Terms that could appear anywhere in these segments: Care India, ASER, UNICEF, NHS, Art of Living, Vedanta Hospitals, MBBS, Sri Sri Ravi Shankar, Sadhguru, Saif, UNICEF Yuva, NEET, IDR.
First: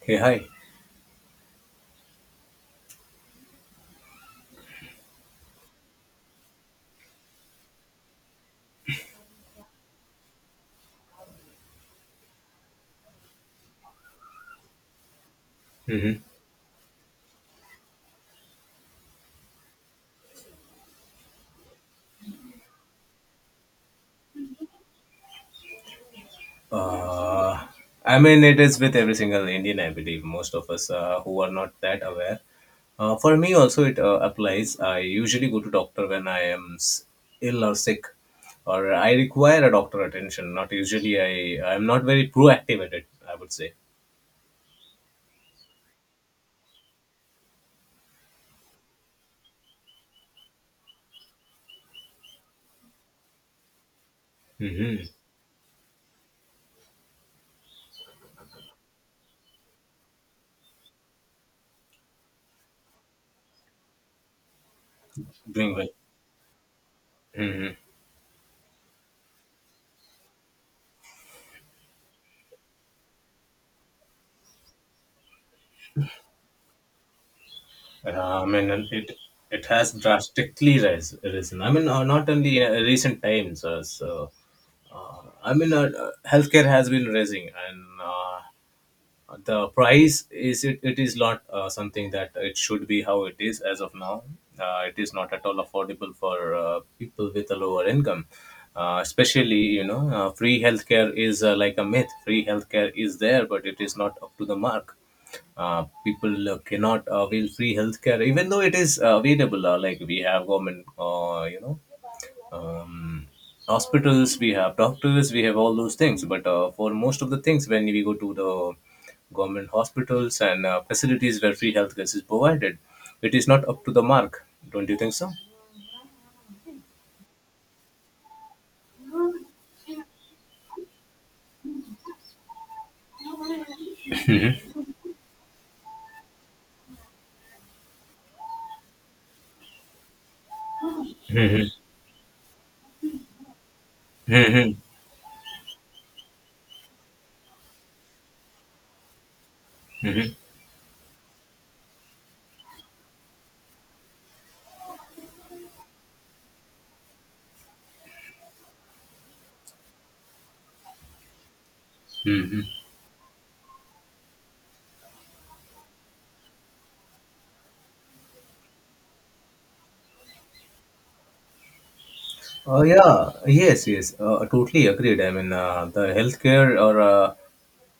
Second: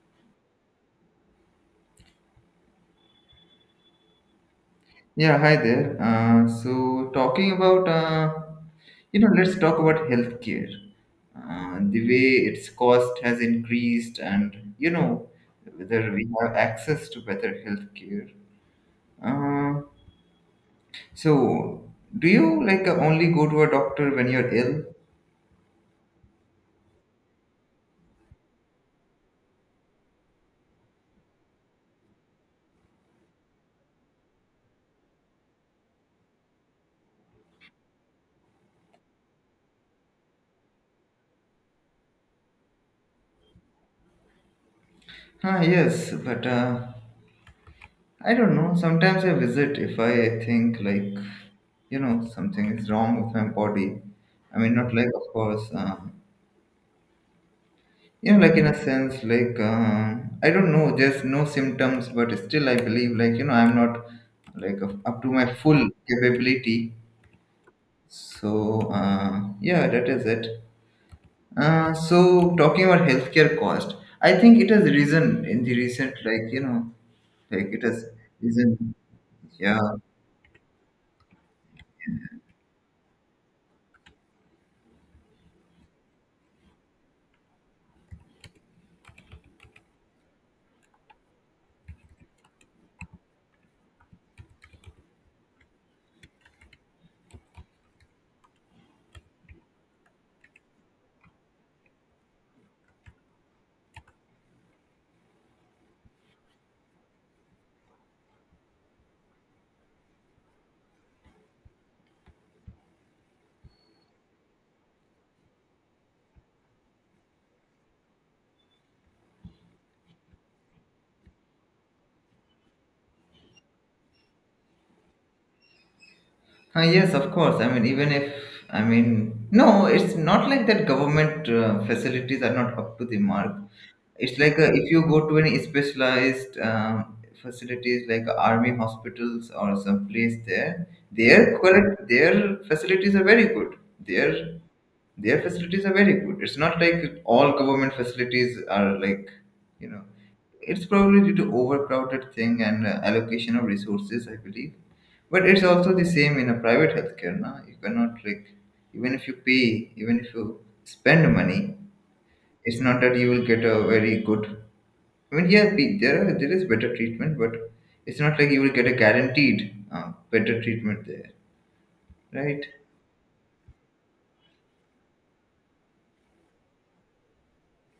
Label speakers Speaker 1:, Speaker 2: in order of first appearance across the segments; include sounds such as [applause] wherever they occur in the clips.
Speaker 1: Hey, hi.
Speaker 2: Yeah, hi there. So talking about, you know, Let's talk about healthcare. The way its cost has increased, and whether
Speaker 1: Mm-hmm.
Speaker 2: we have access to better healthcare. Uh, so, do you only go to a doctor when you're ill?
Speaker 1: Uh, I mean, it is with every single Indian, I believe, most of us who are not that aware. For me also, it applies. I usually go to doctor when I am ill or sick, or I require a doctor attention. Not usually, I am not very proactive at it. I would say.
Speaker 2: Ah, yes, but I don't know. Sometimes I visit if I think like, something is wrong with my body. I mean, not
Speaker 1: Mm-hmm.
Speaker 2: like, of course. Yeah, like in a sense, I don't know, just no symptoms, but still I believe, like, I'm not like up to my
Speaker 1: Doing
Speaker 2: full
Speaker 1: well.
Speaker 2: capability.
Speaker 1: Mm-hmm.
Speaker 2: so uh, yeah, that is it. uh, so talking about healthcare cost, I think it has risen in the recent, like it has
Speaker 1: I mean,
Speaker 2: risen.
Speaker 1: and it
Speaker 2: Yeah.
Speaker 1: has drastically risen. I mean, not only in recent times. So, I mean, healthcare has been raising, and the price is it is not something that it should be how it is as of now. It is not at all affordable for people with a lower income. Especially, you know, free healthcare is like a myth. Free healthcare is there, but it is not up to the mark. People cannot avail free healthcare, even though it is available. Like we have government, you know, um, hospitals, we have doctors, we have all those things. But for most of the things, when we go to the government hospitals and facilities where free healthcare is provided, it is not up to the mark. Don't you think so?
Speaker 2: Yes, of course. I mean, no, it's not like that. Government facilities are not up to the mark. It's like if you go to any specialized facilities, like army hospitals or some place there,
Speaker 1: Mhm.
Speaker 2: their facilities are very good. Their
Speaker 1: Mhm.
Speaker 2: their facilities are very good. It's not like all government facilities are like, you know,
Speaker 1: Mhm.
Speaker 2: it's probably due to overcrowded thing and allocation of resources, I believe. But it's also the same in a private healthcare, na? You cannot like, even if you pay, even if you spend money,
Speaker 1: Hmm.
Speaker 2: it's not that you will get a very good. I mean, yeah, there is better treatment, but it's not like you will get a guaranteed better treatment there, right?
Speaker 1: Oh yeah, yes, yes, totally agreed. I mean, the healthcare or uh,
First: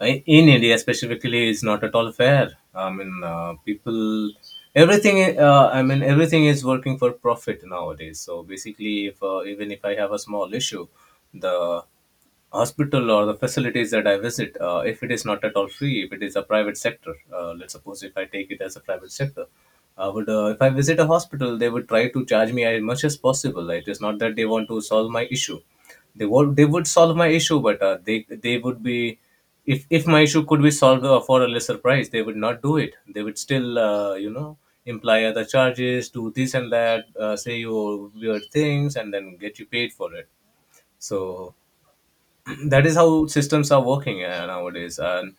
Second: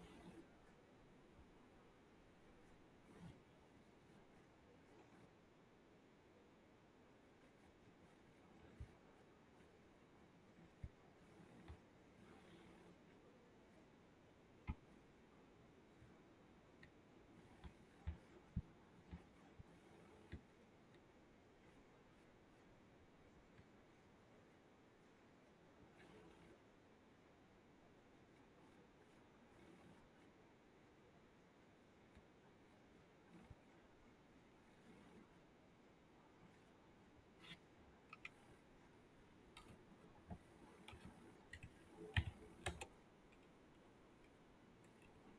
Speaker 1: i- in India specifically is not at all fair. I mean, people, everything. I mean, everything is working for profit nowadays. So basically, if even if I have a small issue, the hospital or the facilities that I visit, if it is not at all free, if it is a private sector, let's suppose if I take it as a private sector, I would, if I visit a hospital, they would try to charge me as much as possible. It is not that they want to solve my issue. They would solve my issue, but they would be, if my issue could be solved for a lesser price, they would not do it. They would still, you know, imply other charges, do this and that, say you weird things, and then get you paid for it. So, [clears throat] that is how systems are working nowadays, and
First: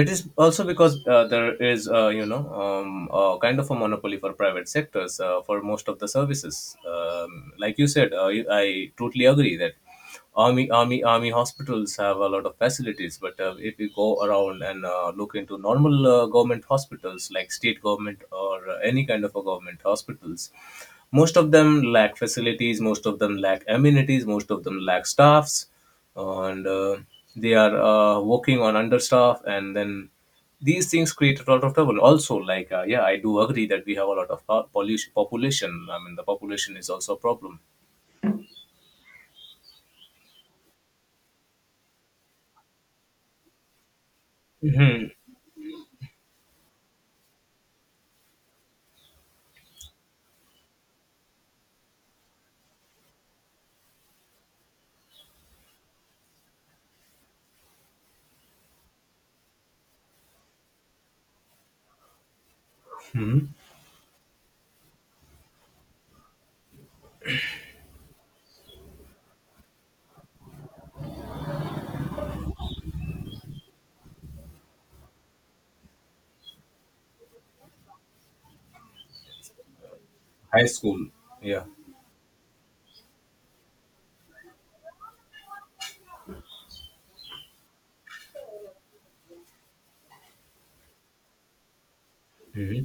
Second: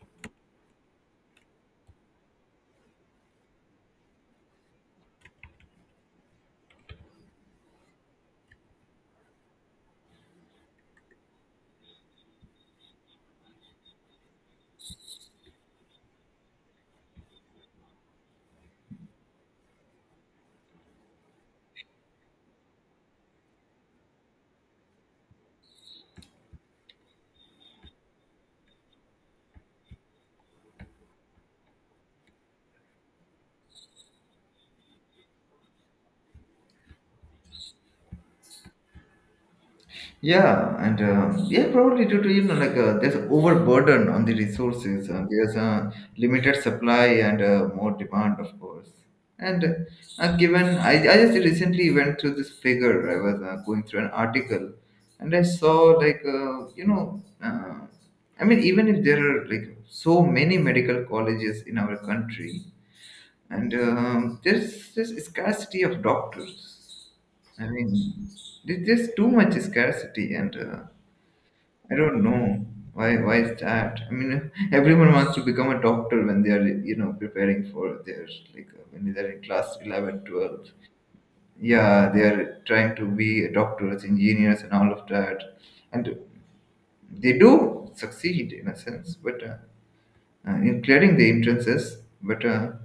Speaker 1: it is also because there is, kind of a monopoly for private sectors for most of the services, like you said, I totally agree that army hospitals have a lot of facilities, but if you go around and look into normal government hospitals like state government or any kind of a government hospitals, most of them lack facilities, most of them lack amenities, most of them lack staffs, and they are working on understaff, and then these things create a lot of trouble also. Like yeah, I do agree that we have a lot of pollution, population. I mean, the population is also a problem.
Speaker 2: Yeah, and yeah, probably due to, like there's overburden on the resources.
Speaker 1: Hmm.
Speaker 2: There's a limited supply and more demand, of course. And given I just recently went through this figure. I was going through an article, and I saw like I mean, even if there are like so many medical colleges in our country, and there's this scarcity of doctors. I mean, there's too much scarcity, and I don't know why. Why is that? I mean, [laughs] everyone wants to become a doctor when they are, preparing for their, when they're in class 11,
Speaker 1: High
Speaker 2: 12.
Speaker 1: school. Yeah.
Speaker 2: Yeah, they are trying to be doctors, engineers, and all of that, and they do succeed in a sense, but in clearing the entrances, but.
Speaker 1: Hmm.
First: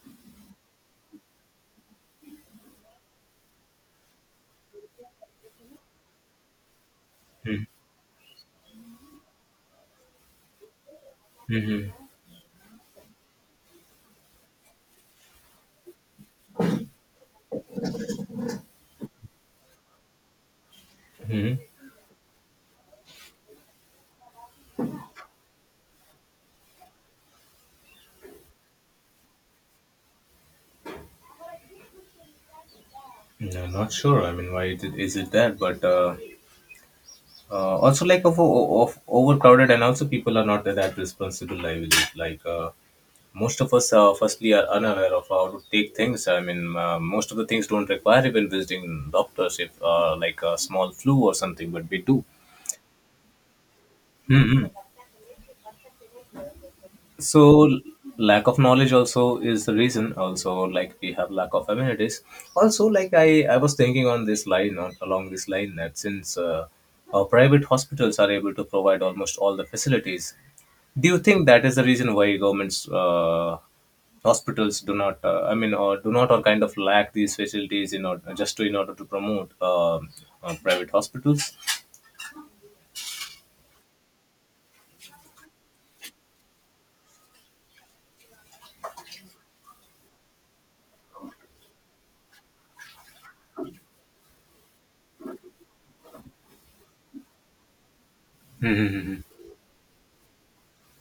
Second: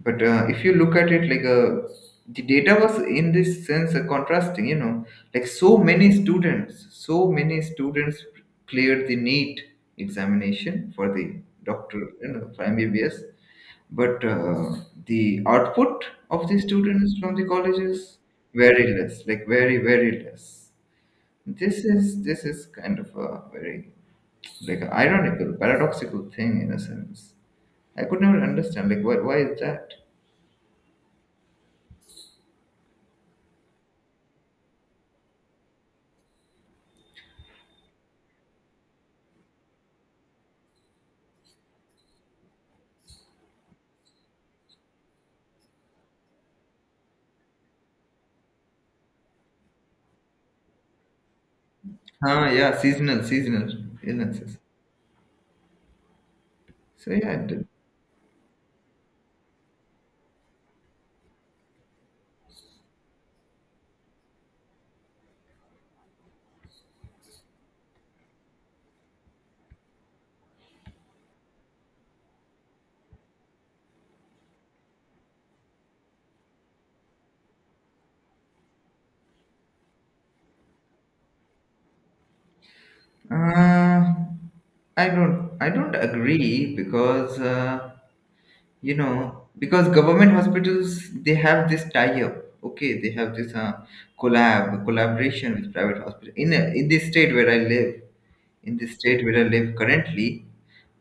Speaker 2: If you look at it like the data was in this sense contrasting, like so many students so many
Speaker 1: Hmm.
Speaker 2: students cleared the NEET examination for the
Speaker 1: Hmm.
Speaker 2: doctor, for MBBS. But the output of the students from the colleges, very less, like very, very less.
Speaker 1: Hmm.
Speaker 2: This is kind of a very like ironical, paradoxical thing in a sense. I could never understand, like why is that.
Speaker 1: I'm not sure. I mean, why it is it that? But also like of overcrowded, and also people are not that responsible, I believe. Like most of us firstly are unaware of how to take things. I mean most of the things don't require even visiting doctors if like a small flu or something, but we do.
Speaker 2: Ah, yeah, seasonal illnesses.
Speaker 1: Mhm.
Speaker 2: So yeah,
Speaker 1: So,
Speaker 2: it did.
Speaker 1: lack of knowledge also is the reason. Also, like we have lack of amenities also. Like I was thinking on this line, on along this line, that since our private hospitals are able to provide almost all the facilities, do you think that is the reason why governments hospitals do not, I mean or do not or kind of lack these facilities in order, just to in order to promote, private hospitals?
Speaker 2: Uh, I don't agree because because government hospitals, they have this tie-up. Okay, they have this collaboration with private hospital, in this state where I live currently.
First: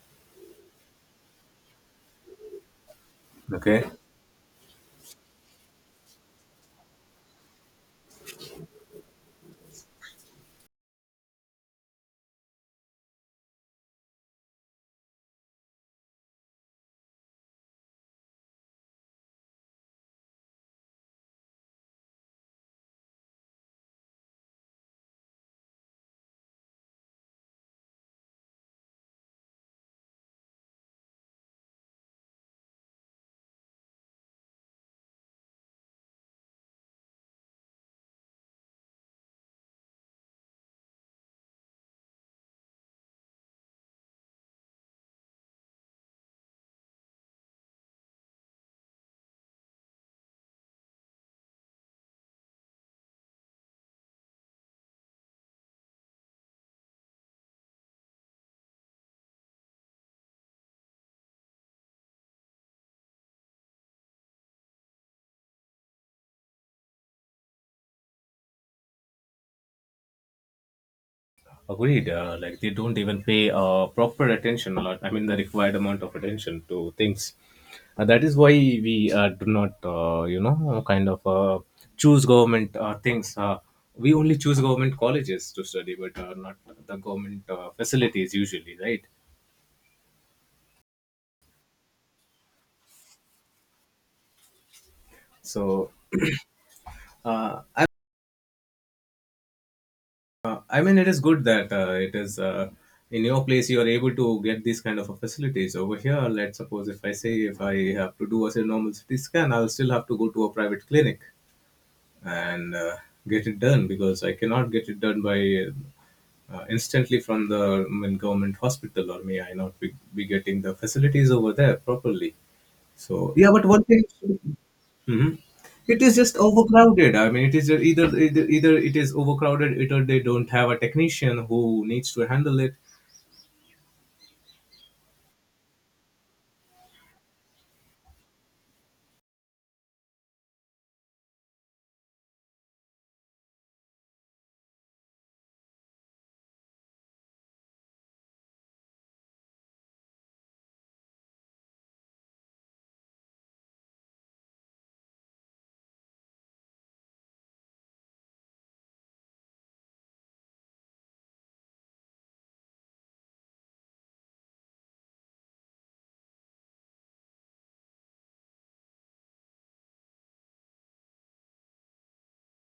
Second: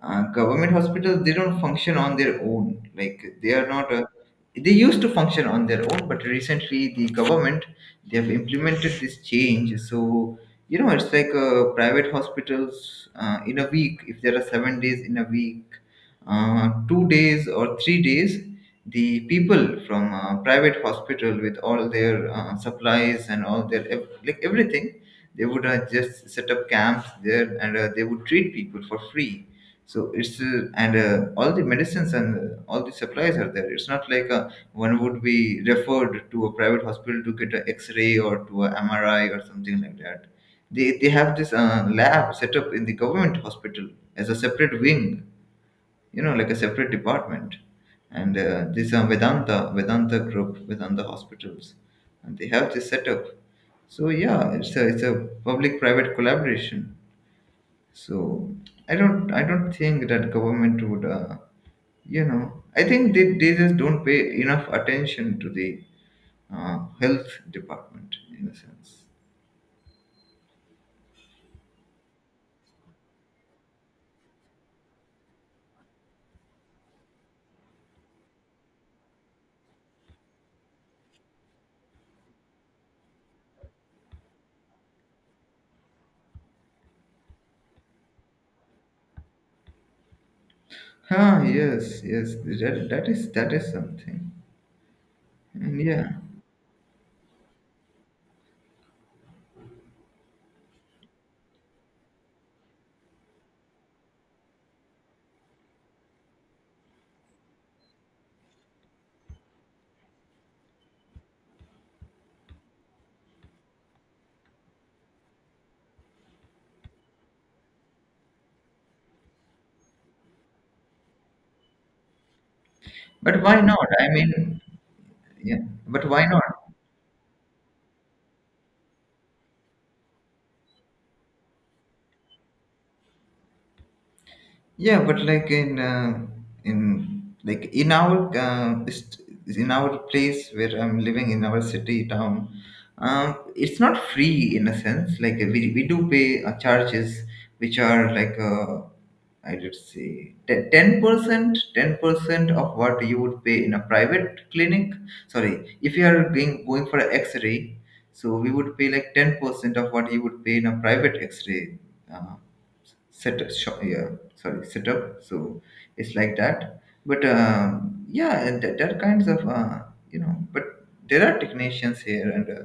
Speaker 2: Government hospitals, they don't function on their own, like they are
Speaker 1: Okay.
Speaker 2: not a— they used to function on their own, but recently the government, they have implemented this change. So it's like private hospitals, in a week, if there are 7 days in a week, 2 days or 3 days, the people from private hospital with all their supplies and all their like everything, they would just set up camps there, and they would treat people for free. So it's And all the medicines and all the supplies are there. It's not like one would be referred to a private hospital to get an X-ray or to a MRI or something like that. They have this lab set up in the government hospital as a separate wing, like a separate department. And this Vedanta, Vedanta Group, Vedanta Hospitals, and they have this setup. So yeah, it's a public-private collaboration. So I don't think that government would, I think they just don't pay enough attention to the health department in a sense.
Speaker 1: Agreed. Like they don't even pay proper attention a lot. I mean, the required amount of attention to things. That is why we do not, you know, kind of choose government things. We only choose government colleges to study, but not the government facilities usually, right?
Speaker 2: Ah, yes, yes, that is something. And
Speaker 1: So,
Speaker 2: yeah,
Speaker 1: uh, I, I mean, it is good that it is in your place you are able to get these kind of facilities over here. Let's suppose if I say if I have to do a normal CT scan, I'll still have to go to a private clinic and get it done, because I cannot get it done by instantly from the, I mean, government hospital, or may I not be, be getting the facilities over there properly. So,
Speaker 2: but
Speaker 1: yeah,
Speaker 2: why
Speaker 1: but one
Speaker 2: not?
Speaker 1: thing,
Speaker 2: I mean,
Speaker 1: mhm.
Speaker 2: yeah,
Speaker 1: It
Speaker 2: but
Speaker 1: is
Speaker 2: why
Speaker 1: just
Speaker 2: not?
Speaker 1: overcrowded. I mean, it is either it is overcrowded, either they don't have a technician who needs to handle it.
Speaker 2: Yeah, but like in like in our st- in our place where I'm living, in our city town, it's not free in a sense. Like we do pay charges which are like I did say ten percent of what you would pay in a private clinic. Sorry, if you are going for an X-ray, so we would pay like 10% of what you would pay in a private X-ray. Uh, set shop, yeah sorry Set up. So it's like that, but yeah, and that kinds of but there are technicians here, and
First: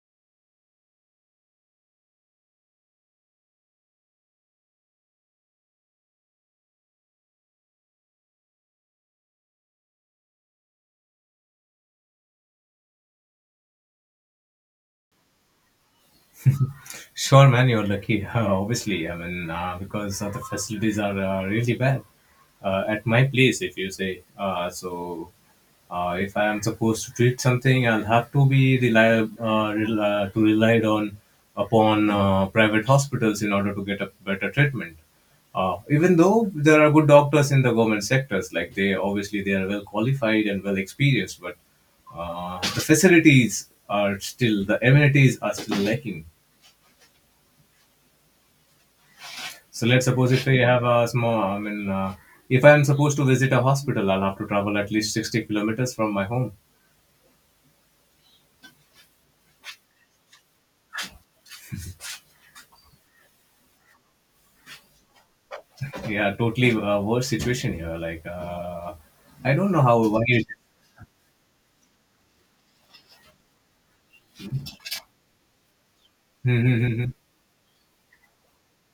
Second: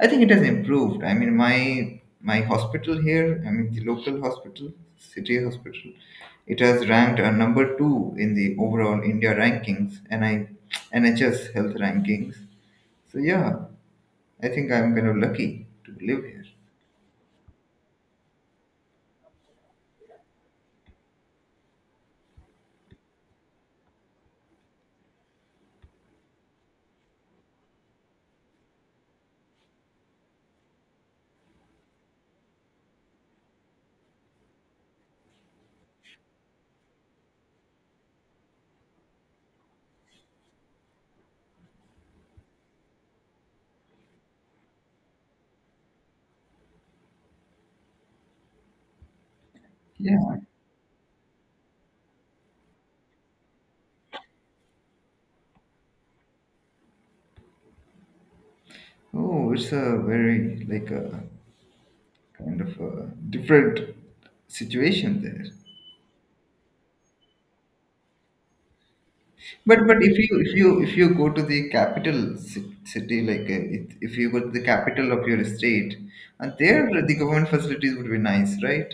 Speaker 2: I think it has improved. I mean, my hospital here, I mean the local hospital, city hospital, it has ranked number 2 in the overall India rankings, and [tsk] NHS health rankings. So yeah, I think I'm kind of lucky to live here.
Speaker 1: Sure, man, you're lucky. [laughs] Obviously, I mean, because the facilities are really bad at my place, if you say. If I am supposed to treat something, I'll have to be reliable, to relied on upon private hospitals in order to get a better treatment. Even though there are good doctors in the government sectors, like they obviously they are well qualified and well experienced, but the facilities are still, the amenities are still lacking. So let's
Speaker 2: Yeah.
Speaker 1: suppose if I have a small, I mean, if I'm supposed to visit a hospital, I'll have to travel at least 60 kilometers from my home.
Speaker 2: Oh, it's a very like a kind of a different situation there.
Speaker 1: Yeah, totally worse situation here. Like, I don't know
Speaker 2: But
Speaker 1: how,
Speaker 2: but if
Speaker 1: why.
Speaker 2: you if you if you go to the capital city, like if you go to the capital of your state, and there the
Speaker 1: [laughs]
Speaker 2: government facilities would be nice, right?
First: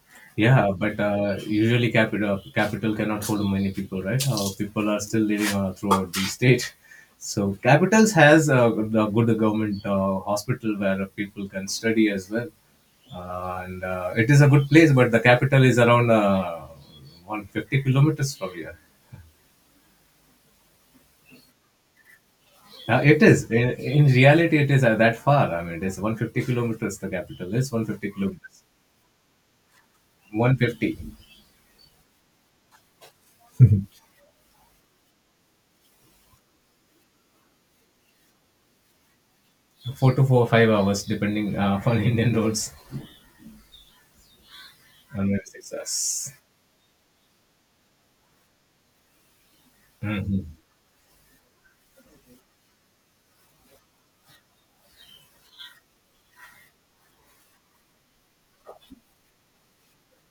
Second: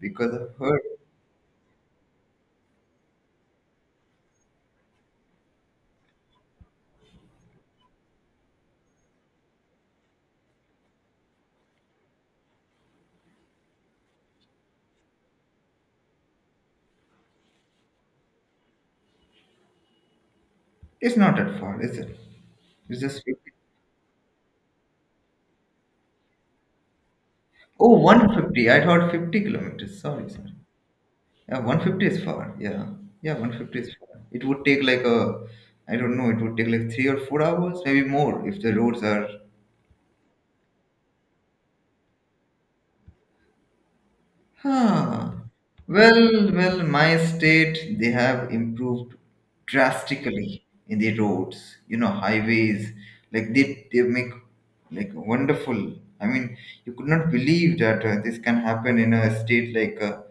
Speaker 2: Because of
Speaker 1: Yeah,
Speaker 2: her,
Speaker 1: but usually capital cannot hold many people, right? People are still living throughout the state. So capitals has a good government hospital where people can study as well, and it is a good place. But the capital is around 150 kilometers from here.
Speaker 2: it's not that far, is it? It's
Speaker 1: It
Speaker 2: just
Speaker 1: is
Speaker 2: 50.
Speaker 1: in reality it is that far. I mean, it is 150 kilometers. The capital is one hundred
Speaker 2: Oh,
Speaker 1: fifty kilometers.
Speaker 2: 150. I thought 50 kilometers. Sorry,
Speaker 1: One
Speaker 2: sorry.
Speaker 1: hundred fifty, four
Speaker 2: Yeah, 150 is far. Yeah. Yeah, 150 is far. It would take I don't know, it would take like 3 or 4 hours, maybe more if the roads are—
Speaker 1: to four five hours depending [laughs] on Indian roads and
Speaker 2: Huh.
Speaker 1: their success.
Speaker 2: Well, well, my state, they have improved
Speaker 1: Hmm.
Speaker 2: drastically in the roads, you know, highways. Like they make like wonderful. I mean, you could not believe that this can happen in a state like, uh,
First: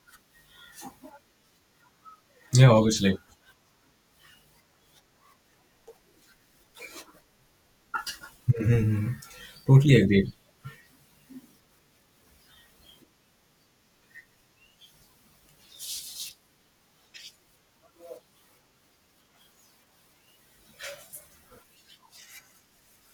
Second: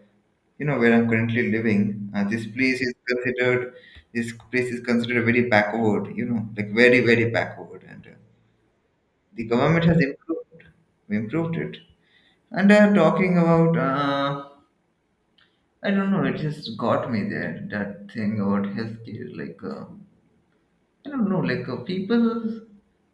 Speaker 2: you know, where I'm currently living.
Speaker 1: Yeah, obviously.
Speaker 2: This place is considered very backward, you know, like very, very backward. And the government
Speaker 1: Totally
Speaker 2: has
Speaker 1: agree.
Speaker 2: improved it. And talking about, I don't know. It just got me there. That thing about healthcare, like I don't know, like people,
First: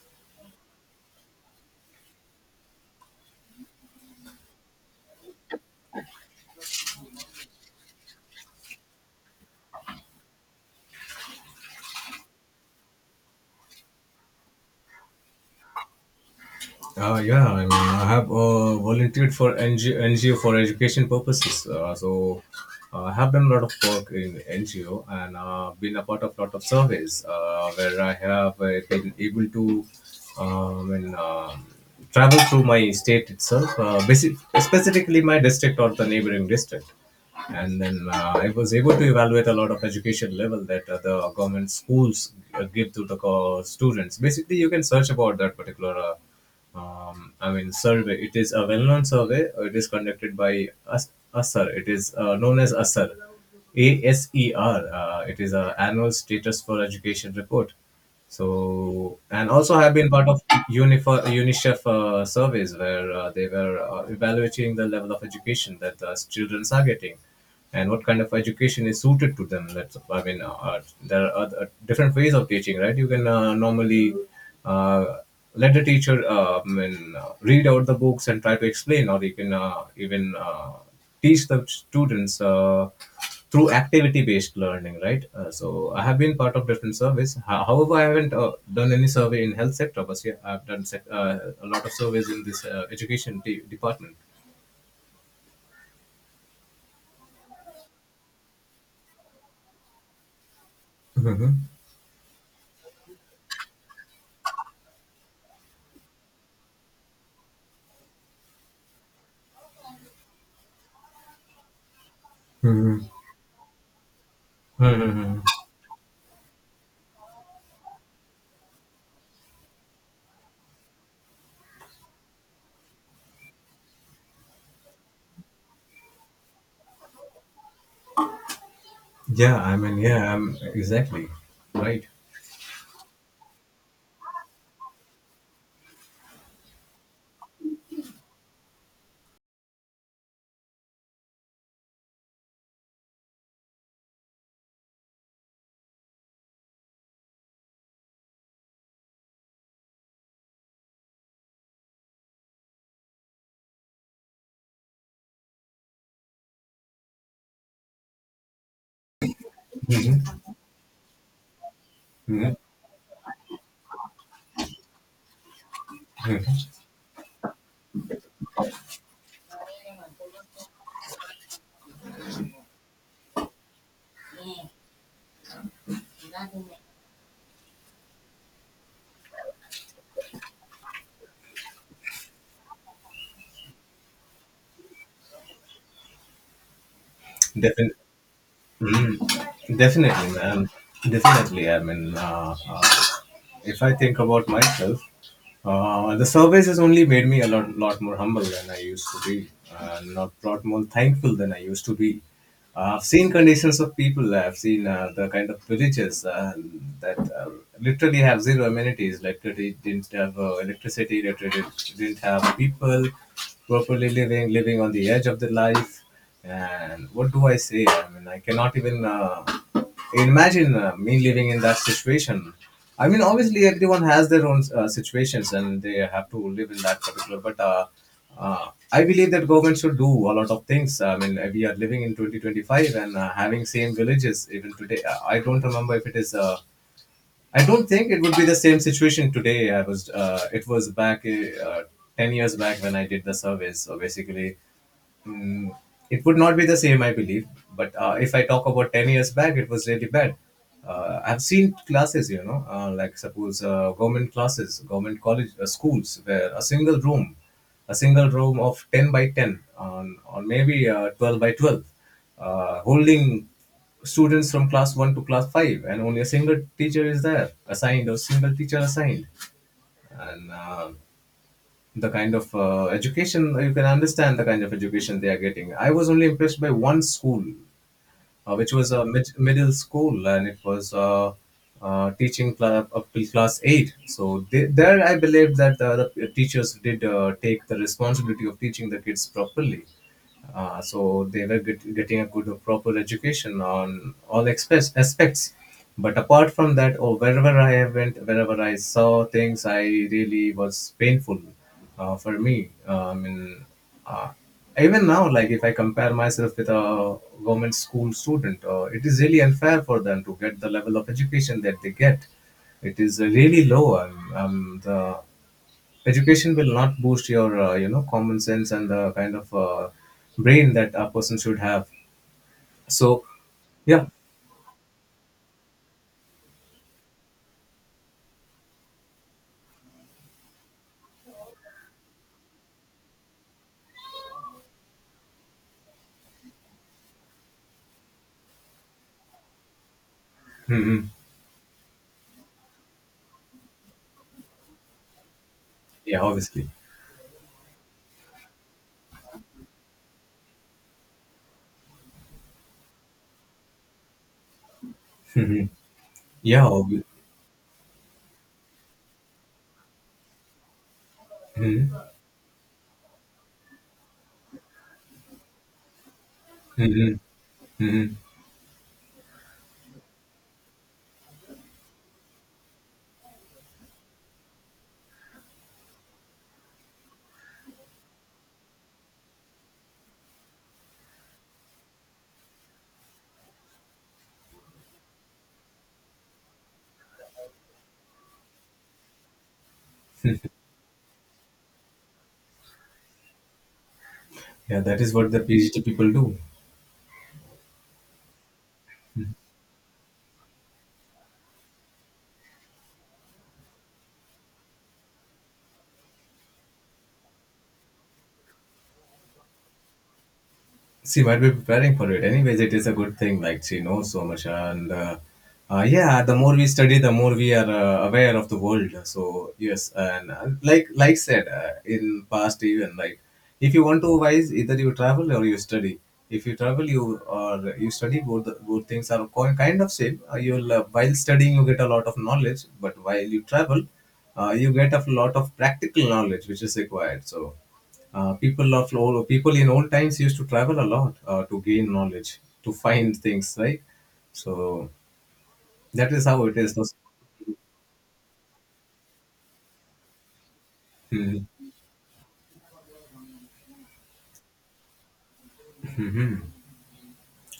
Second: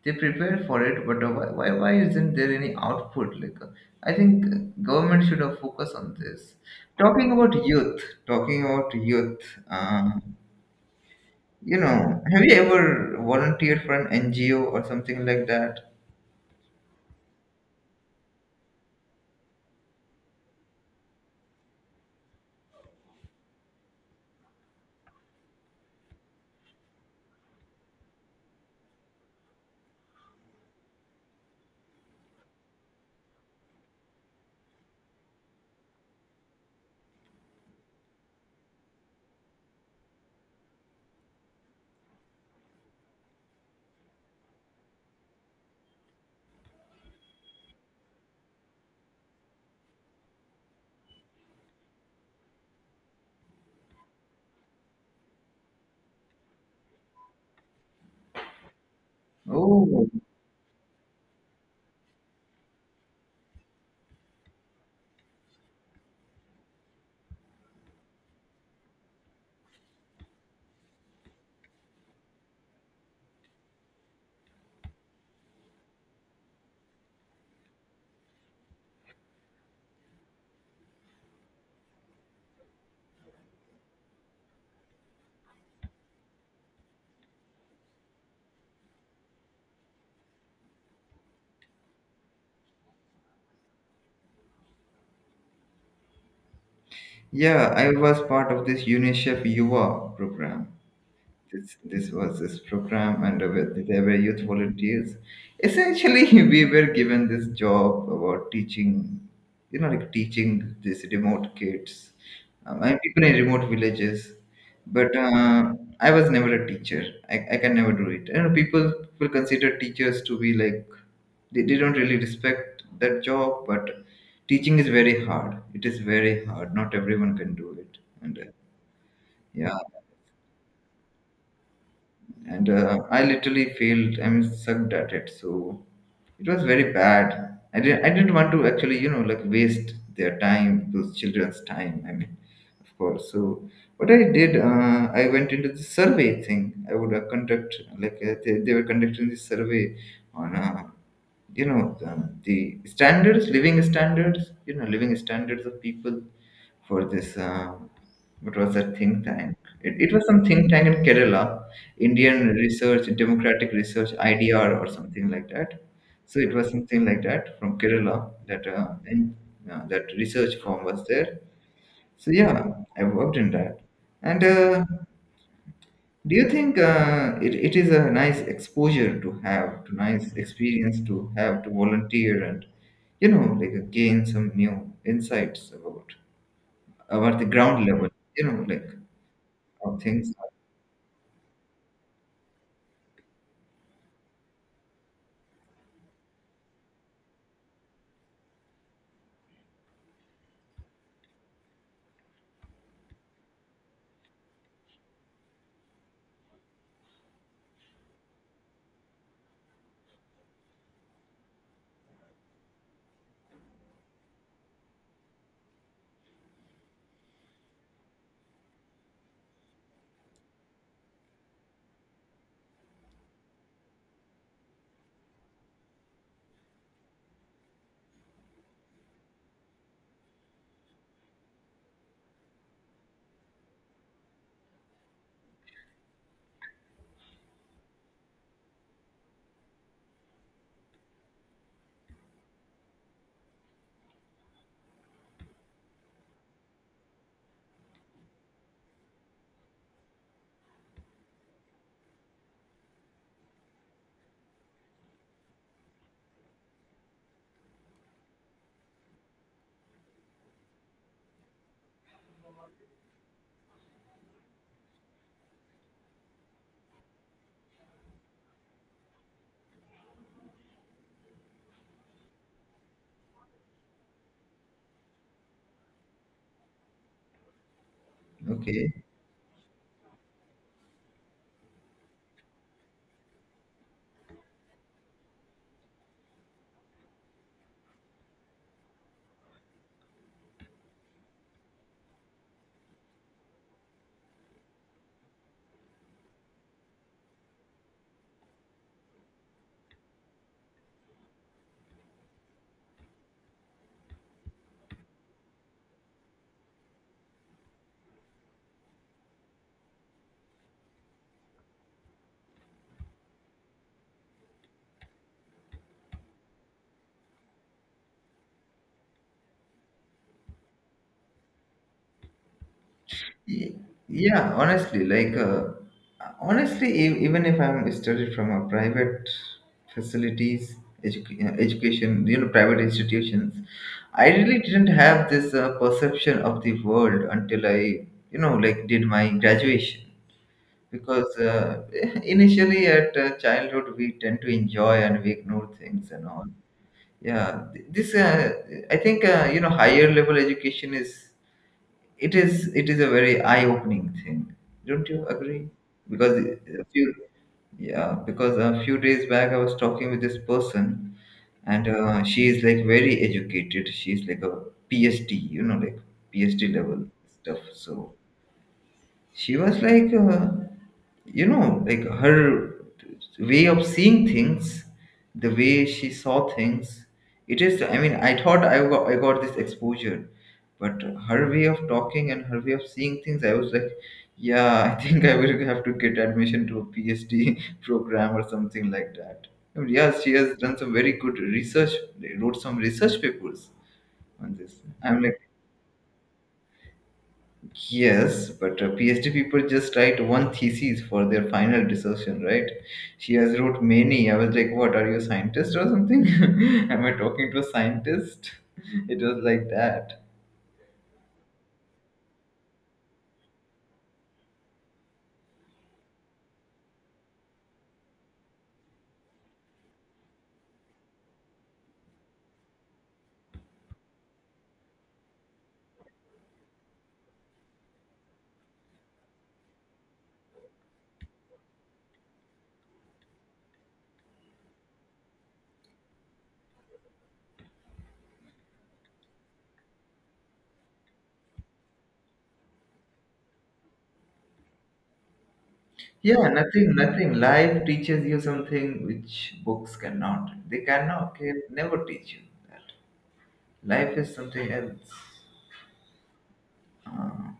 Speaker 2: they prepare for it, but why isn't there any output? Like I think government should have focused on this. Talking about youth, talking about youth. Uh, have you ever volunteered for an NGO or something like that?
Speaker 1: Yeah, I mean, I have volunteered for NGO, for education purposes. I have done a lot of work in NGO, and been a part of lot of surveys where I have been able to, um, and, um travel through my state itself, specifically my district or the neighboring district. And then I was able to evaluate a lot of education level that the government schools give to the students. Basically, you can search about that particular, I mean, survey. It is a well-known survey. It is conducted by ASER. It is known as ASER, ASER. It is a annual status for education report. So, and also have been
Speaker 2: Oh,
Speaker 1: part of UNIFA, UNICEF surveys where they were evaluating the level of education that the students are getting, and what kind of education is suited to them. That's I mean, there are other, different ways of teaching, right? You can normally uh, let the teacher, read out the books and try to explain, or you can even teach the students through activity-based learning, right? So I have been part of different surveys. However, I haven't done any survey in health sector, but yeah, I've done a lot of surveys in this education department.
Speaker 2: yeah, I was part of this UNICEF Yuva program. This was this program, and there were youth volunteers. Essentially, [laughs] we were given this job about teaching, you know, like teaching these remote kids, and people in remote villages. But
Speaker 1: Hmm.
Speaker 2: I was never a teacher. I can never do it. You know, people will consider teachers to be like they don't really respect that job. But teaching is very hard. It is very hard. Not everyone can do it. And
Speaker 1: Yeah, I
Speaker 2: yeah
Speaker 1: mean, yeah, I'm exactly. Right.
Speaker 2: I literally failed. I mean, sucked at it, so it was very bad. I didn't want to actually, you know, like waste their time, those children's time. I mean, of course. So what I did, I went into the survey thing. I would conduct like they were conducting this survey on, the standards, living standards, you know, living standards of people for this what was that think tank? It was
Speaker 1: Hmm.
Speaker 2: some think tank in Kerala, Indian
Speaker 1: Hmm.
Speaker 2: Research Democratic Research, IDR or something like that. So it was something like that from Kerala, that that research firm was there. So yeah, I worked in that. And do you think it is a nice exposure to have, to nice experience to have, to volunteer and like gain some new insights about? Over the ground
Speaker 1: Definitely.
Speaker 2: level, you know, like
Speaker 1: Mm,
Speaker 2: how
Speaker 1: definitely,
Speaker 2: things
Speaker 1: man. Definitely. I mean, if I think about myself, the service has only made me a lot more humble than I used to be, and a lot more thankful than I used to be. I've seen conditions of people. I've seen the kind of villages that literally have 0 amenities. Like they didn't have electricity. Literally didn't have people properly living on the edge of the life. And what do I say? I mean, I cannot even imagine me living in that situation. I mean, obviously, everyone has their own situations, and they have to live in that particular. But I believe that government should do a lot of things. I mean, we are living in 2025 and having same villages even today. I don't remember if it is. I don't think it would be the same situation today. It was back 10 years back when I did the survey. So basically, Mm, it would not be the same, I believe. But if I talk about 10 years back, it was really bad. I've seen classes, like suppose government classes, government college schools, where a single room of 10 by 10 on, or maybe 12 by 12, holding students from class 1 to class 5, and only a single teacher is there assigned or single teacher assigned. And The kind of education, you can understand the kind of education they are getting. I was only impressed by one school,
Speaker 2: are.
Speaker 1: uh, which was
Speaker 2: Okay.
Speaker 1: a mid- middle school, and it was teaching up till class 8. So there I believe that the teachers did take the responsibility of teaching the kids properly, so they were getting a good proper education on all express aspects. But apart from that, or wherever I went, wherever I saw things, I really was painful for me. I mean, uh, even now, like if I compare myself with a government school student, it is really unfair for them to get the level of education that they get. It is really low. The education will not boost your, common sense and the kind of brain that a person should have. So,
Speaker 2: Ye-
Speaker 1: yeah,
Speaker 2: Yeah, honestly, like, even if I'm studied from a private facilities, education, you know, private institutions, I really didn't have this perception of the world until I, you know, like did my graduation.
Speaker 1: mm-hmm.
Speaker 2: Because [laughs] initially at childhood, we tend to enjoy and we ignore things
Speaker 1: Yeah,
Speaker 2: and all.
Speaker 1: obviously,
Speaker 2: Yeah, th- this I think higher level education is, it is a very eye opening thing, don't you agree?
Speaker 1: mm-hmm.
Speaker 2: Because
Speaker 1: yeah,
Speaker 2: a
Speaker 1: obvi-
Speaker 2: few Yeah, because a few days back I was talking with this person, and
Speaker 1: mhm.
Speaker 2: she is like very educated, she's like a PhD, you know, like PhD level
Speaker 1: Mhm.
Speaker 2: stuff. So
Speaker 1: Mhm.
Speaker 2: she was like, you know, like her way of seeing things, the way she saw things, it is, I mean, I got this exposure, but her way of talking and her way of seeing things, I was like, yeah, I think I will have to get admission to a PhD [laughs] program or something like that. I mean, yes, she has done some very good research, wrote some research papers on
Speaker 1: Yeah,
Speaker 2: this.
Speaker 1: that is
Speaker 2: I'm
Speaker 1: what the
Speaker 2: like,
Speaker 1: PhD people do.
Speaker 2: yes, but PhD people just write one thesis for their final dissertation, right? She has wrote many. I was like, what, are you a scientist or something? [laughs] Am I talking to a scientist? It was like that.
Speaker 1: She might be preparing for it. Anyways, it is a good thing. Like, she knows so much, and yeah, the more we study, the more we are aware of the world. So yes, and like said in past, even like if you want to wise, either you travel or you study. If you travel, you or you study, both things are kind of same. You'll While studying, you get a lot of knowledge, but while you travel, you get a lot of practical knowledge which is required. So. People in old times used to travel a lot to gain knowledge, to find things, right? So that is how
Speaker 2: Yeah,
Speaker 1: it is.
Speaker 2: nothing, nothing. Life teaches you something which books cannot. They cannot,
Speaker 1: Mhm.
Speaker 2: can never teach you that. Life is something else.
Speaker 1: Mhm.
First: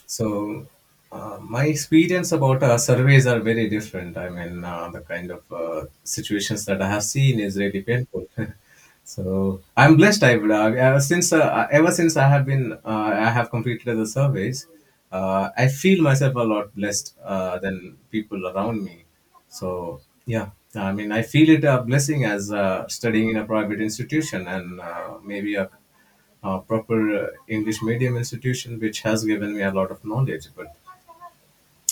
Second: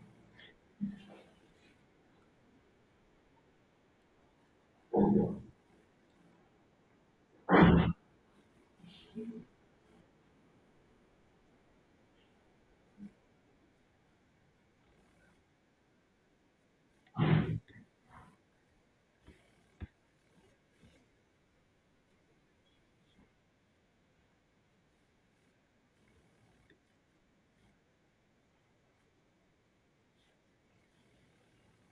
Speaker 1: So, my experience about surveys are very different. I mean, the kind of situations that I have seen is really painful. [laughs] So, I'm blessed, I would argue. Since Ever since I have completed the surveys, I feel myself a lot blessed than people around me. So yeah, I mean, I feel it a blessing, as studying in a private institution and maybe a proper English medium institution, which has given me a lot of knowledge. But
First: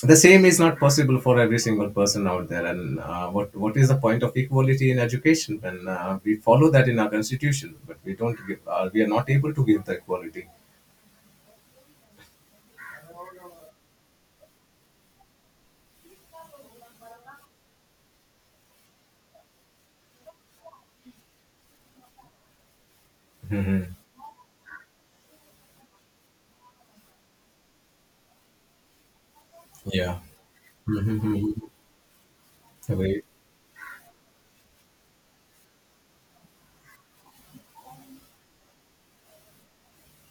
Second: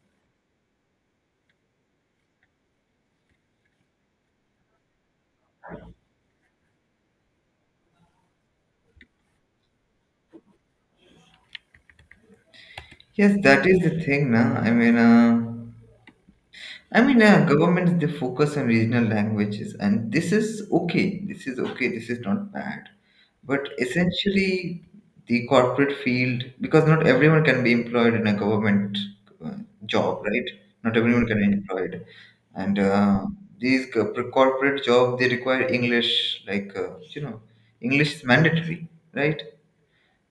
Speaker 1: the same is not possible for every single person out there. And uh, what is the point of equality in education, when we follow that in our constitution, but we don't give, we are not able to give the equality.
Speaker 2: Yes, that is the thing, na. I mean, governments, they focus on regional languages, and this is okay. This is okay. This is not bad, but
Speaker 1: Hmm.
Speaker 2: essentially, the corporate field, because not everyone can be employed in a government uh,
Speaker 1: Yeah.
Speaker 2: job, right? Not everyone can
Speaker 1: Hmm.
Speaker 2: be employed, and
Speaker 1: Wait.
Speaker 2: these corporate job, they require English, like you know, English is mandatory, right?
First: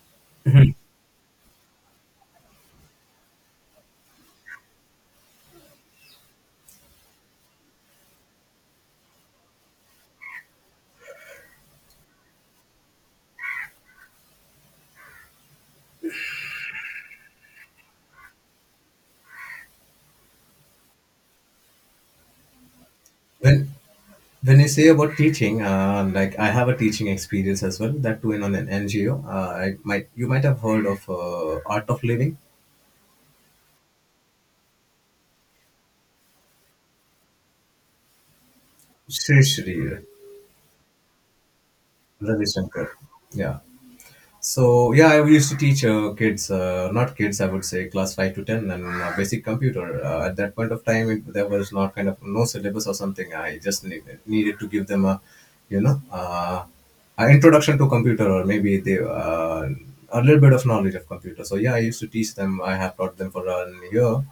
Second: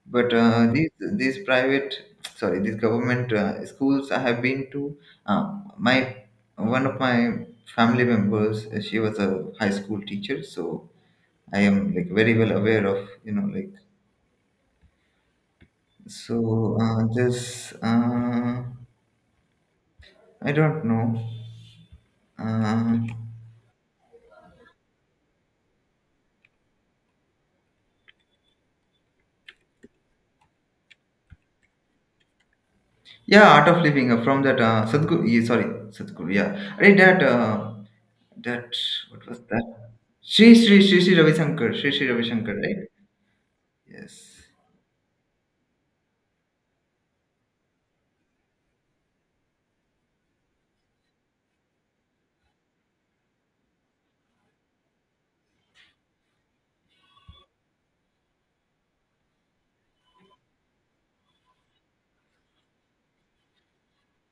Speaker 2: But these private, [tsk] sorry, these government schools I have been to. My one of my family members, she was a high school teacher, so I am like very well aware of, you know, like, so this I don't know. Uh,
Speaker 1: When when you say about teaching, like, I have a teaching experience as well. That too in on an NGO. I might you might have heard of Art of Living.
Speaker 2: yeah, Art of Living, from that Sadhguru. Yeah, sorry, Sadhguru. Yeah, I read that. That, what was
Speaker 1: Sri
Speaker 2: that?
Speaker 1: Sri.
Speaker 2: Sri Sri Ravi Shankar. Sri Sri Ravi
Speaker 1: Ravi
Speaker 2: Shankar. Right.
Speaker 1: Shankar. Yeah.
Speaker 2: Yes.
Speaker 1: So yeah, I used to teach uh, not kids, I would say class 5 to 10, and basic computer. Uh, at that point of time, there was not kind of no syllabus or something. I just needed to give them a, you know, uh, an introduction to computer, or maybe they a little bit of knowledge of computer. So yeah, I used to teach them. I have taught them for a year.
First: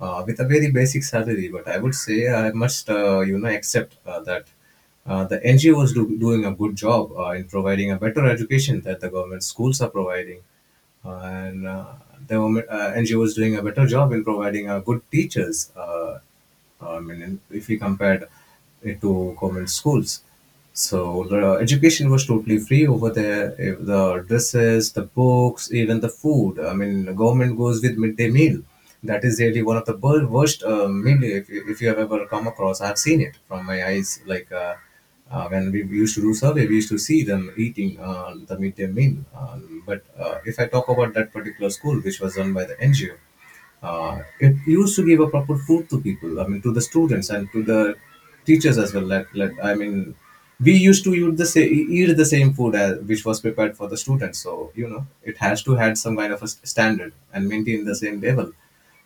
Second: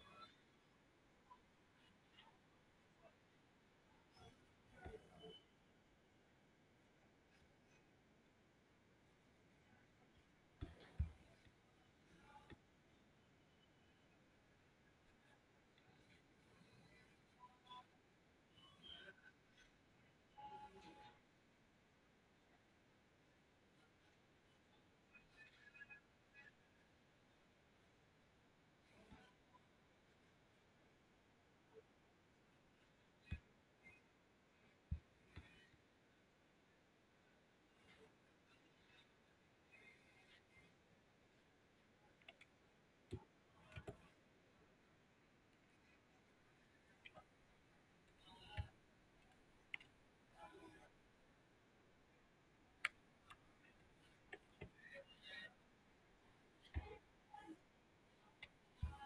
Speaker 1: With a very basic salary. But I would say I must, accept that the NGO is doing a good job in providing a better education that the government schools are providing. Uh, and uh, NGO is doing a better job in providing good teachers, I mean, if we compared it to government schools. So the education was totally free over there. If the dresses, the books, even the food. I mean, the government goes with midday meal. That is really one of the worst meal, if you have ever come across. I've seen it from my eyes. Like, when we used to do survey, we used to see them eating the midday meal. But if I talk about that particular school, which was run by the NGO, it used to give a proper food to people, I mean, to the students and to the teachers as well. I mean, we used to eat the, eat the same food as, which was prepared for the students. So, you know, it has to had some kind of a standard and maintain the same level.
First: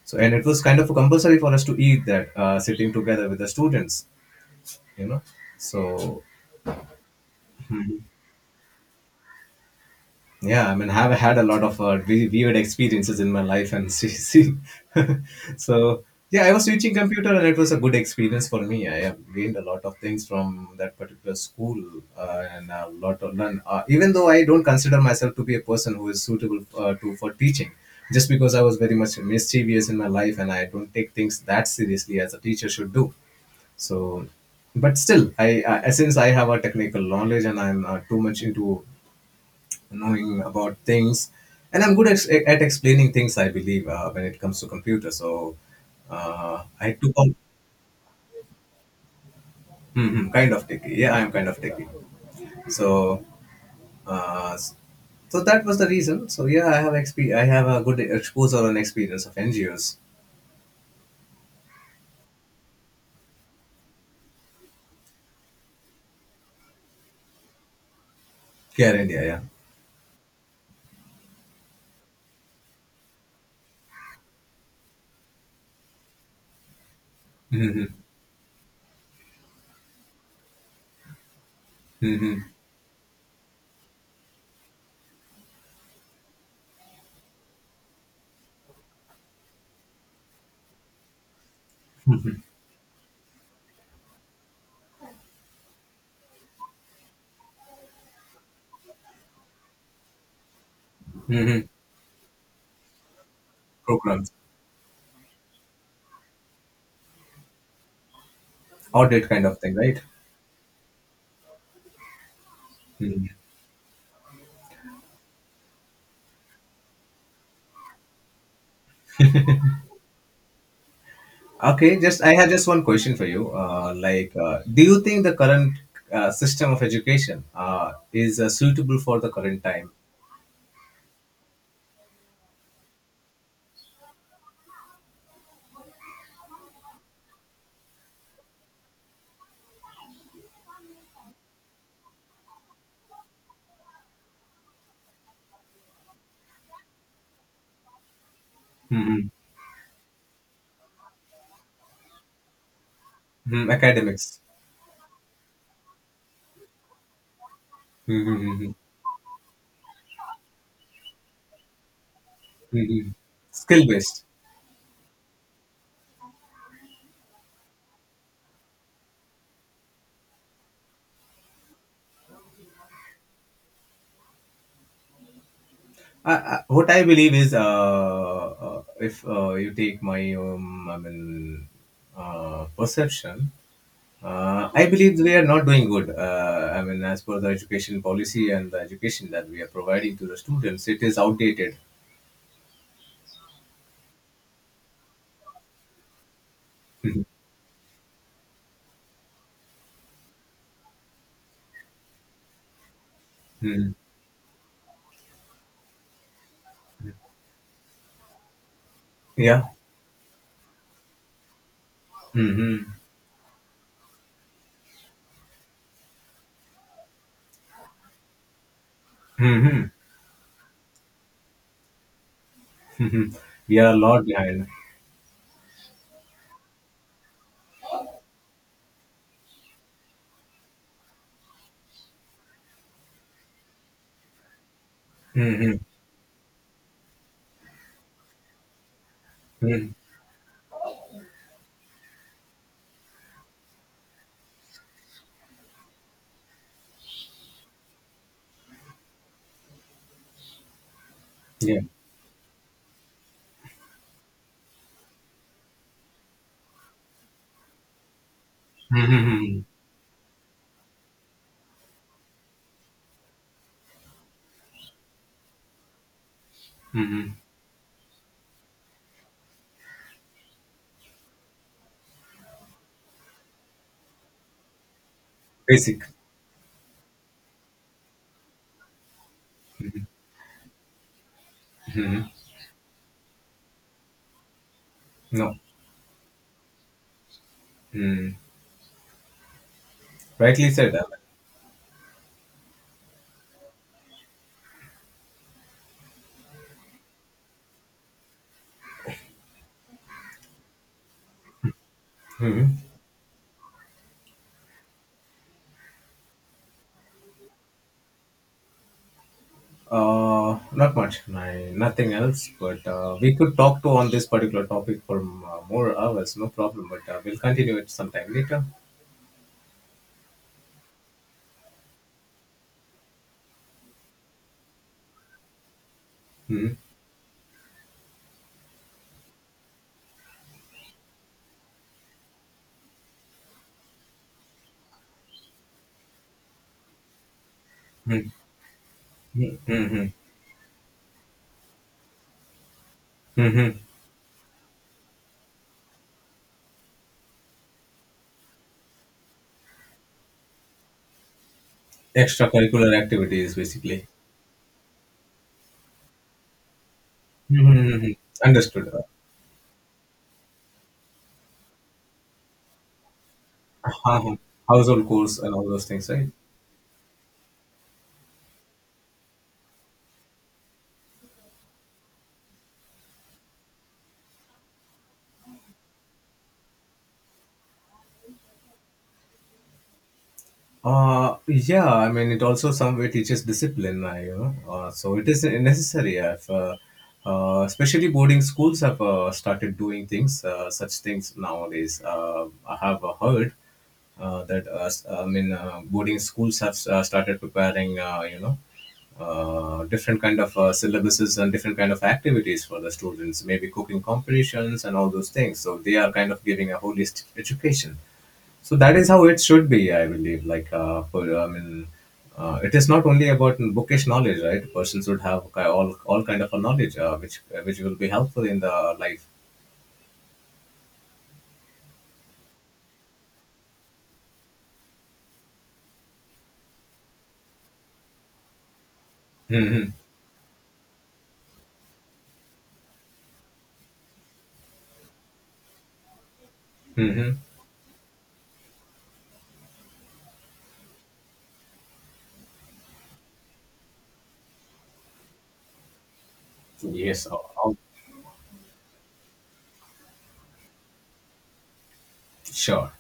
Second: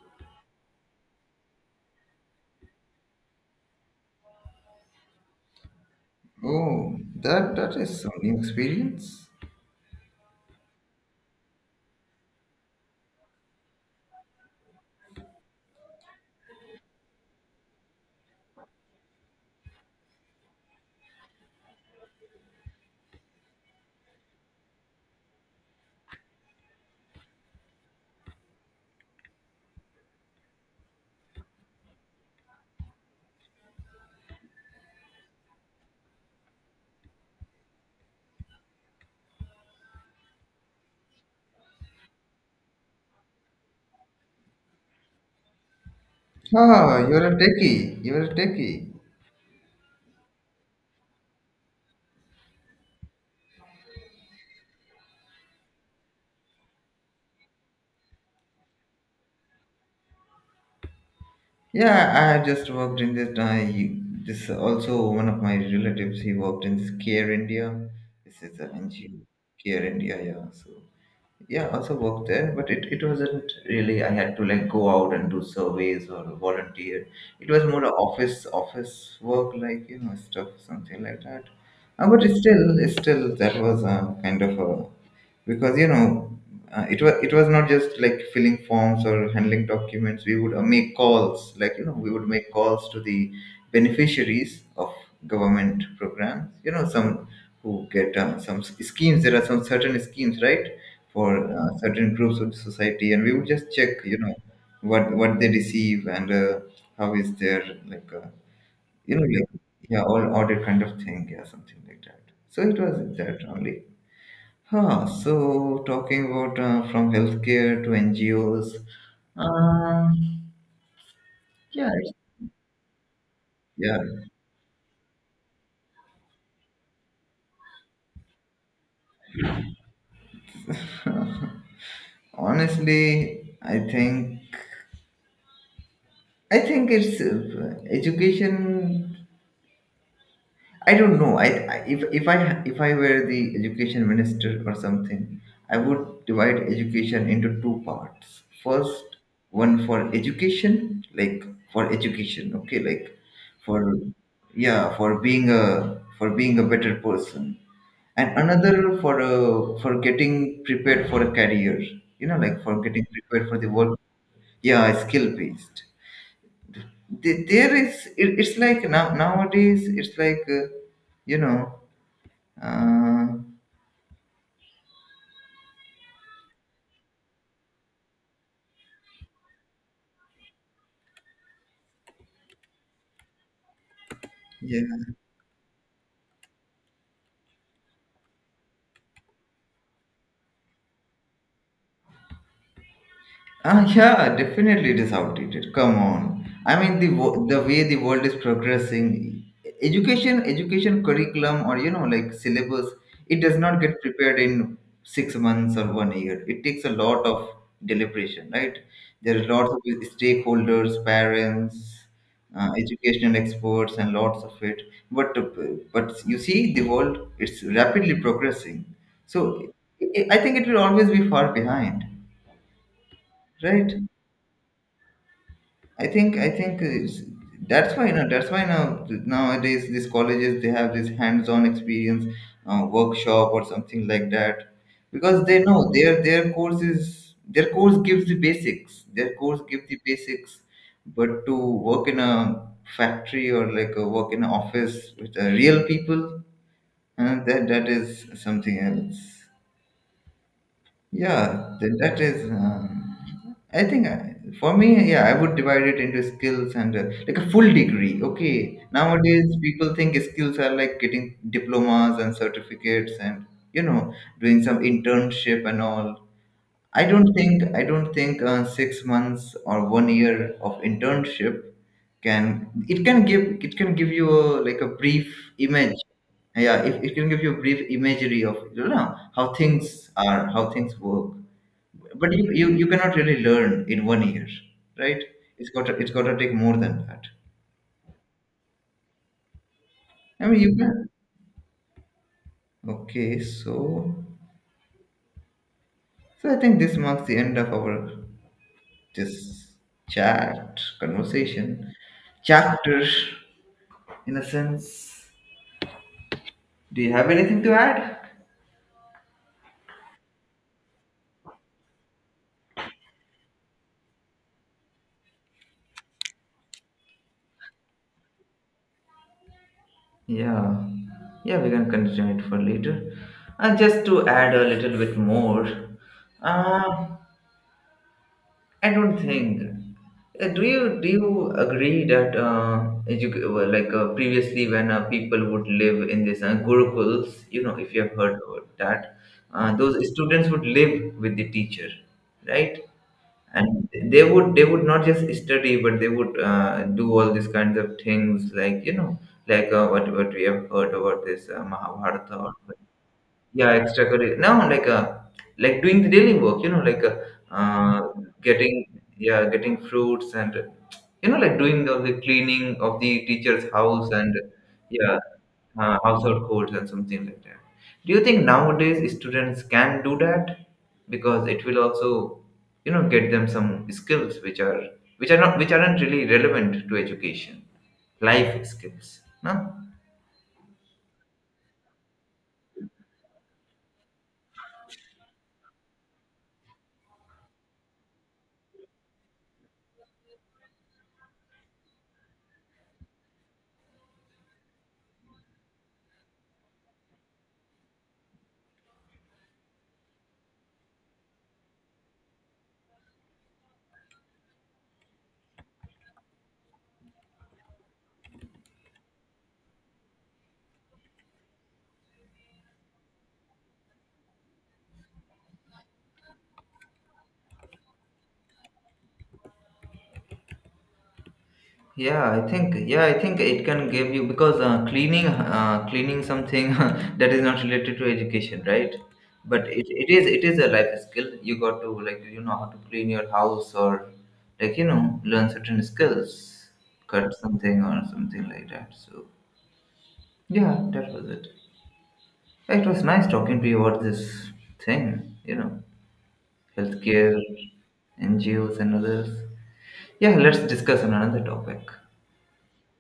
Speaker 1: So, and it was kind of compulsory for us to eat that, sitting together with the students, you know. So.
Speaker 2: Oh, that is some new experience.
Speaker 1: Yeah, I mean, I've had a lot of weird experiences in my life, and [laughs] see, see. So yeah, I was switching computer, and it was a good experience for me. I have gained a lot of things from that particular school, and a lot of learn. Even though I don't consider myself to be a person who is suitable to for teaching, just because I was very much mischievous in my life, and I don't take things that seriously as a teacher should do. So, but still I since I have a technical knowledge, and I'm too much into knowing about things, and I'm good at explaining things, I believe when it comes to computer. So I
Speaker 2: Ah,
Speaker 1: took
Speaker 2: you're
Speaker 1: on
Speaker 2: a techie. You're a techie.
Speaker 1: hmm hmm, kind of techie, yeah, I'm kind of techie. So uh, so that was the reason. So yeah, I have I have a good exposure and experience of NGOs
Speaker 2: Yeah, I had just worked in this. I, this also one of my relatives. He worked in this Care India. This is an
Speaker 1: here in
Speaker 2: NGO.
Speaker 1: India. Yeah,
Speaker 2: Care India. Yeah. So yeah, also worked there, but it wasn't really. I had to like go out and do surveys or volunteer. It was more
Speaker 1: mm-hmm.
Speaker 2: a office work, like you know, stuff, something like that. But
Speaker 1: Mm-hmm.
Speaker 2: still, still that was a kind of a, because you know, it was, it was not just like filling forms or handling documents. We would make calls, like you know, we would make calls to the beneficiaries of government programs, you know, some who get some schemes, there are some certain schemes, right, for
Speaker 1: Mm-hmm.
Speaker 2: certain groups of society, and we would just check, you
Speaker 1: Programs.
Speaker 2: know, what they receive, and how is their, like you
Speaker 1: Audit
Speaker 2: know,
Speaker 1: kind
Speaker 2: like,
Speaker 1: of thing, right?
Speaker 2: yeah, all audit kind of thing, yeah, something like that. So it was
Speaker 1: Mm-hmm.
Speaker 2: that only. Huh, so talking about, from healthcare to NGOs, uh, yeah,
Speaker 1: Okay, just, I had just one question for you.
Speaker 2: yeah.
Speaker 1: Do you think the current system of education is suitable for the current time?
Speaker 2: [laughs] Honestly, I think, I think it's education. I don't know. I if I if I were the education minister or something, I would divide education into two parts. First,
Speaker 1: Mm-hmm.
Speaker 2: one for education, like, for education, okay, like,
Speaker 1: Mm,
Speaker 2: for,
Speaker 1: academics,
Speaker 2: yeah, for being a, for being a better person, and
Speaker 1: mm-hmm. Mm-hmm.
Speaker 2: another for getting prepared for a career, you know, like for getting
Speaker 1: Mm-hmm.
Speaker 2: prepared for the
Speaker 1: Skill
Speaker 2: world.
Speaker 1: based.
Speaker 2: Yeah, skill based. there is it's like now, nowadays it's like, you know uh,
Speaker 1: What I believe is, if you take my I mean, perception,
Speaker 2: yeah.
Speaker 1: I believe we are not doing good. I mean, as per the education policy and the education that we are providing to the students, it is outdated.
Speaker 2: Ah, yeah, definitely it is outdated. Come on. I mean, the the way the world is progressing, education, education curriculum, or you know, like syllabus, it does not get
Speaker 1: [laughs]
Speaker 2: prepared in 6 months or one year. It takes a lot of deliberation, right? There are
Speaker 1: Yeah.
Speaker 2: lots of stakeholders, parents,
Speaker 1: Mhm.
Speaker 2: educational experts, and lots of it. But but you see, the world, it's rapidly progressing. So
Speaker 1: Mhm.
Speaker 2: I think it will always be far behind,
Speaker 1: Mhm. We are
Speaker 2: right?
Speaker 1: a lot behind.
Speaker 2: I think, I think it's, that's why now, that's why now nowadays these colleges they have this hands-on experience workshop or something like that, because they
Speaker 1: Mhm.
Speaker 2: know their course is their course gives the basics, their course gives
Speaker 1: Mhm.
Speaker 2: the basics, but to work in a factory or like a work in an office with real people, that is something else. Yeah,
Speaker 1: Yeah.
Speaker 2: then that is. I think I, for me, yeah, I would divide it into skills and like a full degree. Okay, nowadays
Speaker 1: Mhm.
Speaker 2: people think skills are like getting diplomas and certificates and, you know, doing some internship and all. I don't
Speaker 1: Mhm.
Speaker 2: think I don't think uh, 6 months or one year of internship can, it can give you a, like a brief image.
Speaker 1: Basic.
Speaker 2: Yeah, it can give you a brief imagery of, you know, how things are, how things work, but you cannot really learn in one year, right?
Speaker 1: No.
Speaker 2: It's got to take more than that.
Speaker 1: Mm.
Speaker 2: I mean,
Speaker 1: Rightly
Speaker 2: you
Speaker 1: said,
Speaker 2: can.
Speaker 1: Alan.
Speaker 2: Okay, so, so I think this marks the end of our, this chat conversation
Speaker 1: Mhm.
Speaker 2: chapter, in a sense. Do you have anything to add?
Speaker 1: Not much. My, nothing else. But we could talk to on this particular topic for more hours. No problem. But we'll continue it sometime later.
Speaker 2: Yeah, yeah, we can continue it for later. And just to add a little bit more,
Speaker 1: Mhm.
Speaker 2: uh, I don't think. Do you agree that well, like previously when people would live in this gurukuls, you know, if you have
Speaker 1: Mhm.
Speaker 2: heard about that, those
Speaker 1: Mhm.
Speaker 2: students would live with the teacher, right?
Speaker 1: Mhm.
Speaker 2: And they would not just study, but they would do all these kinds of things, like you know, like what we have heard about this Mahabharata.
Speaker 1: Extracurricular activities,
Speaker 2: Yeah,
Speaker 1: basically.
Speaker 2: extracurricular. Now, like doing the daily work, you know, like uh,
Speaker 1: Mhm.
Speaker 2: getting,
Speaker 1: Understood.
Speaker 2: yeah, getting fruits and, you know, like doing the cleaning of the teacher's house and,
Speaker 1: [laughs] Household
Speaker 2: yeah,
Speaker 1: chores and all those things, right?
Speaker 2: household chores and something like that. Do you think nowadays students can do that? Because it will also, you know, get them some skills which are, which are not, which aren't really relevant to education, life skills. No?
Speaker 1: Yeah, I mean, it also somewhere teaches discipline, so it is necessary. If, Especially boarding schools have started doing things, such things nowadays. I have heard that, I mean, boarding schools have started preparing, different kind of syllabuses and different kind of activities for the students, maybe cooking competitions and all those things. So they are kind of giving a holistic education. So that is how it should be, I believe. Like, for I mean, it is not only about bookish knowledge, right? Persons would have all kind of a knowledge, which will be helpful in the life.
Speaker 2: Yeah, I think, yeah, I think it can give you, because cleaning something [laughs] that is not related to education, right? But
Speaker 1: Hmm.
Speaker 2: it is, it is a life skill. You got to, like you know, how to clean your house or, like you know, learn certain skills,
Speaker 1: Hmm.
Speaker 2: cut something or something like that. So yeah, that was it. It was nice talking to you about this thing, you know,
Speaker 1: Yes.
Speaker 2: healthcare, NGOs and others. Yeah, let's discuss on another topic.
Speaker 1: Sure.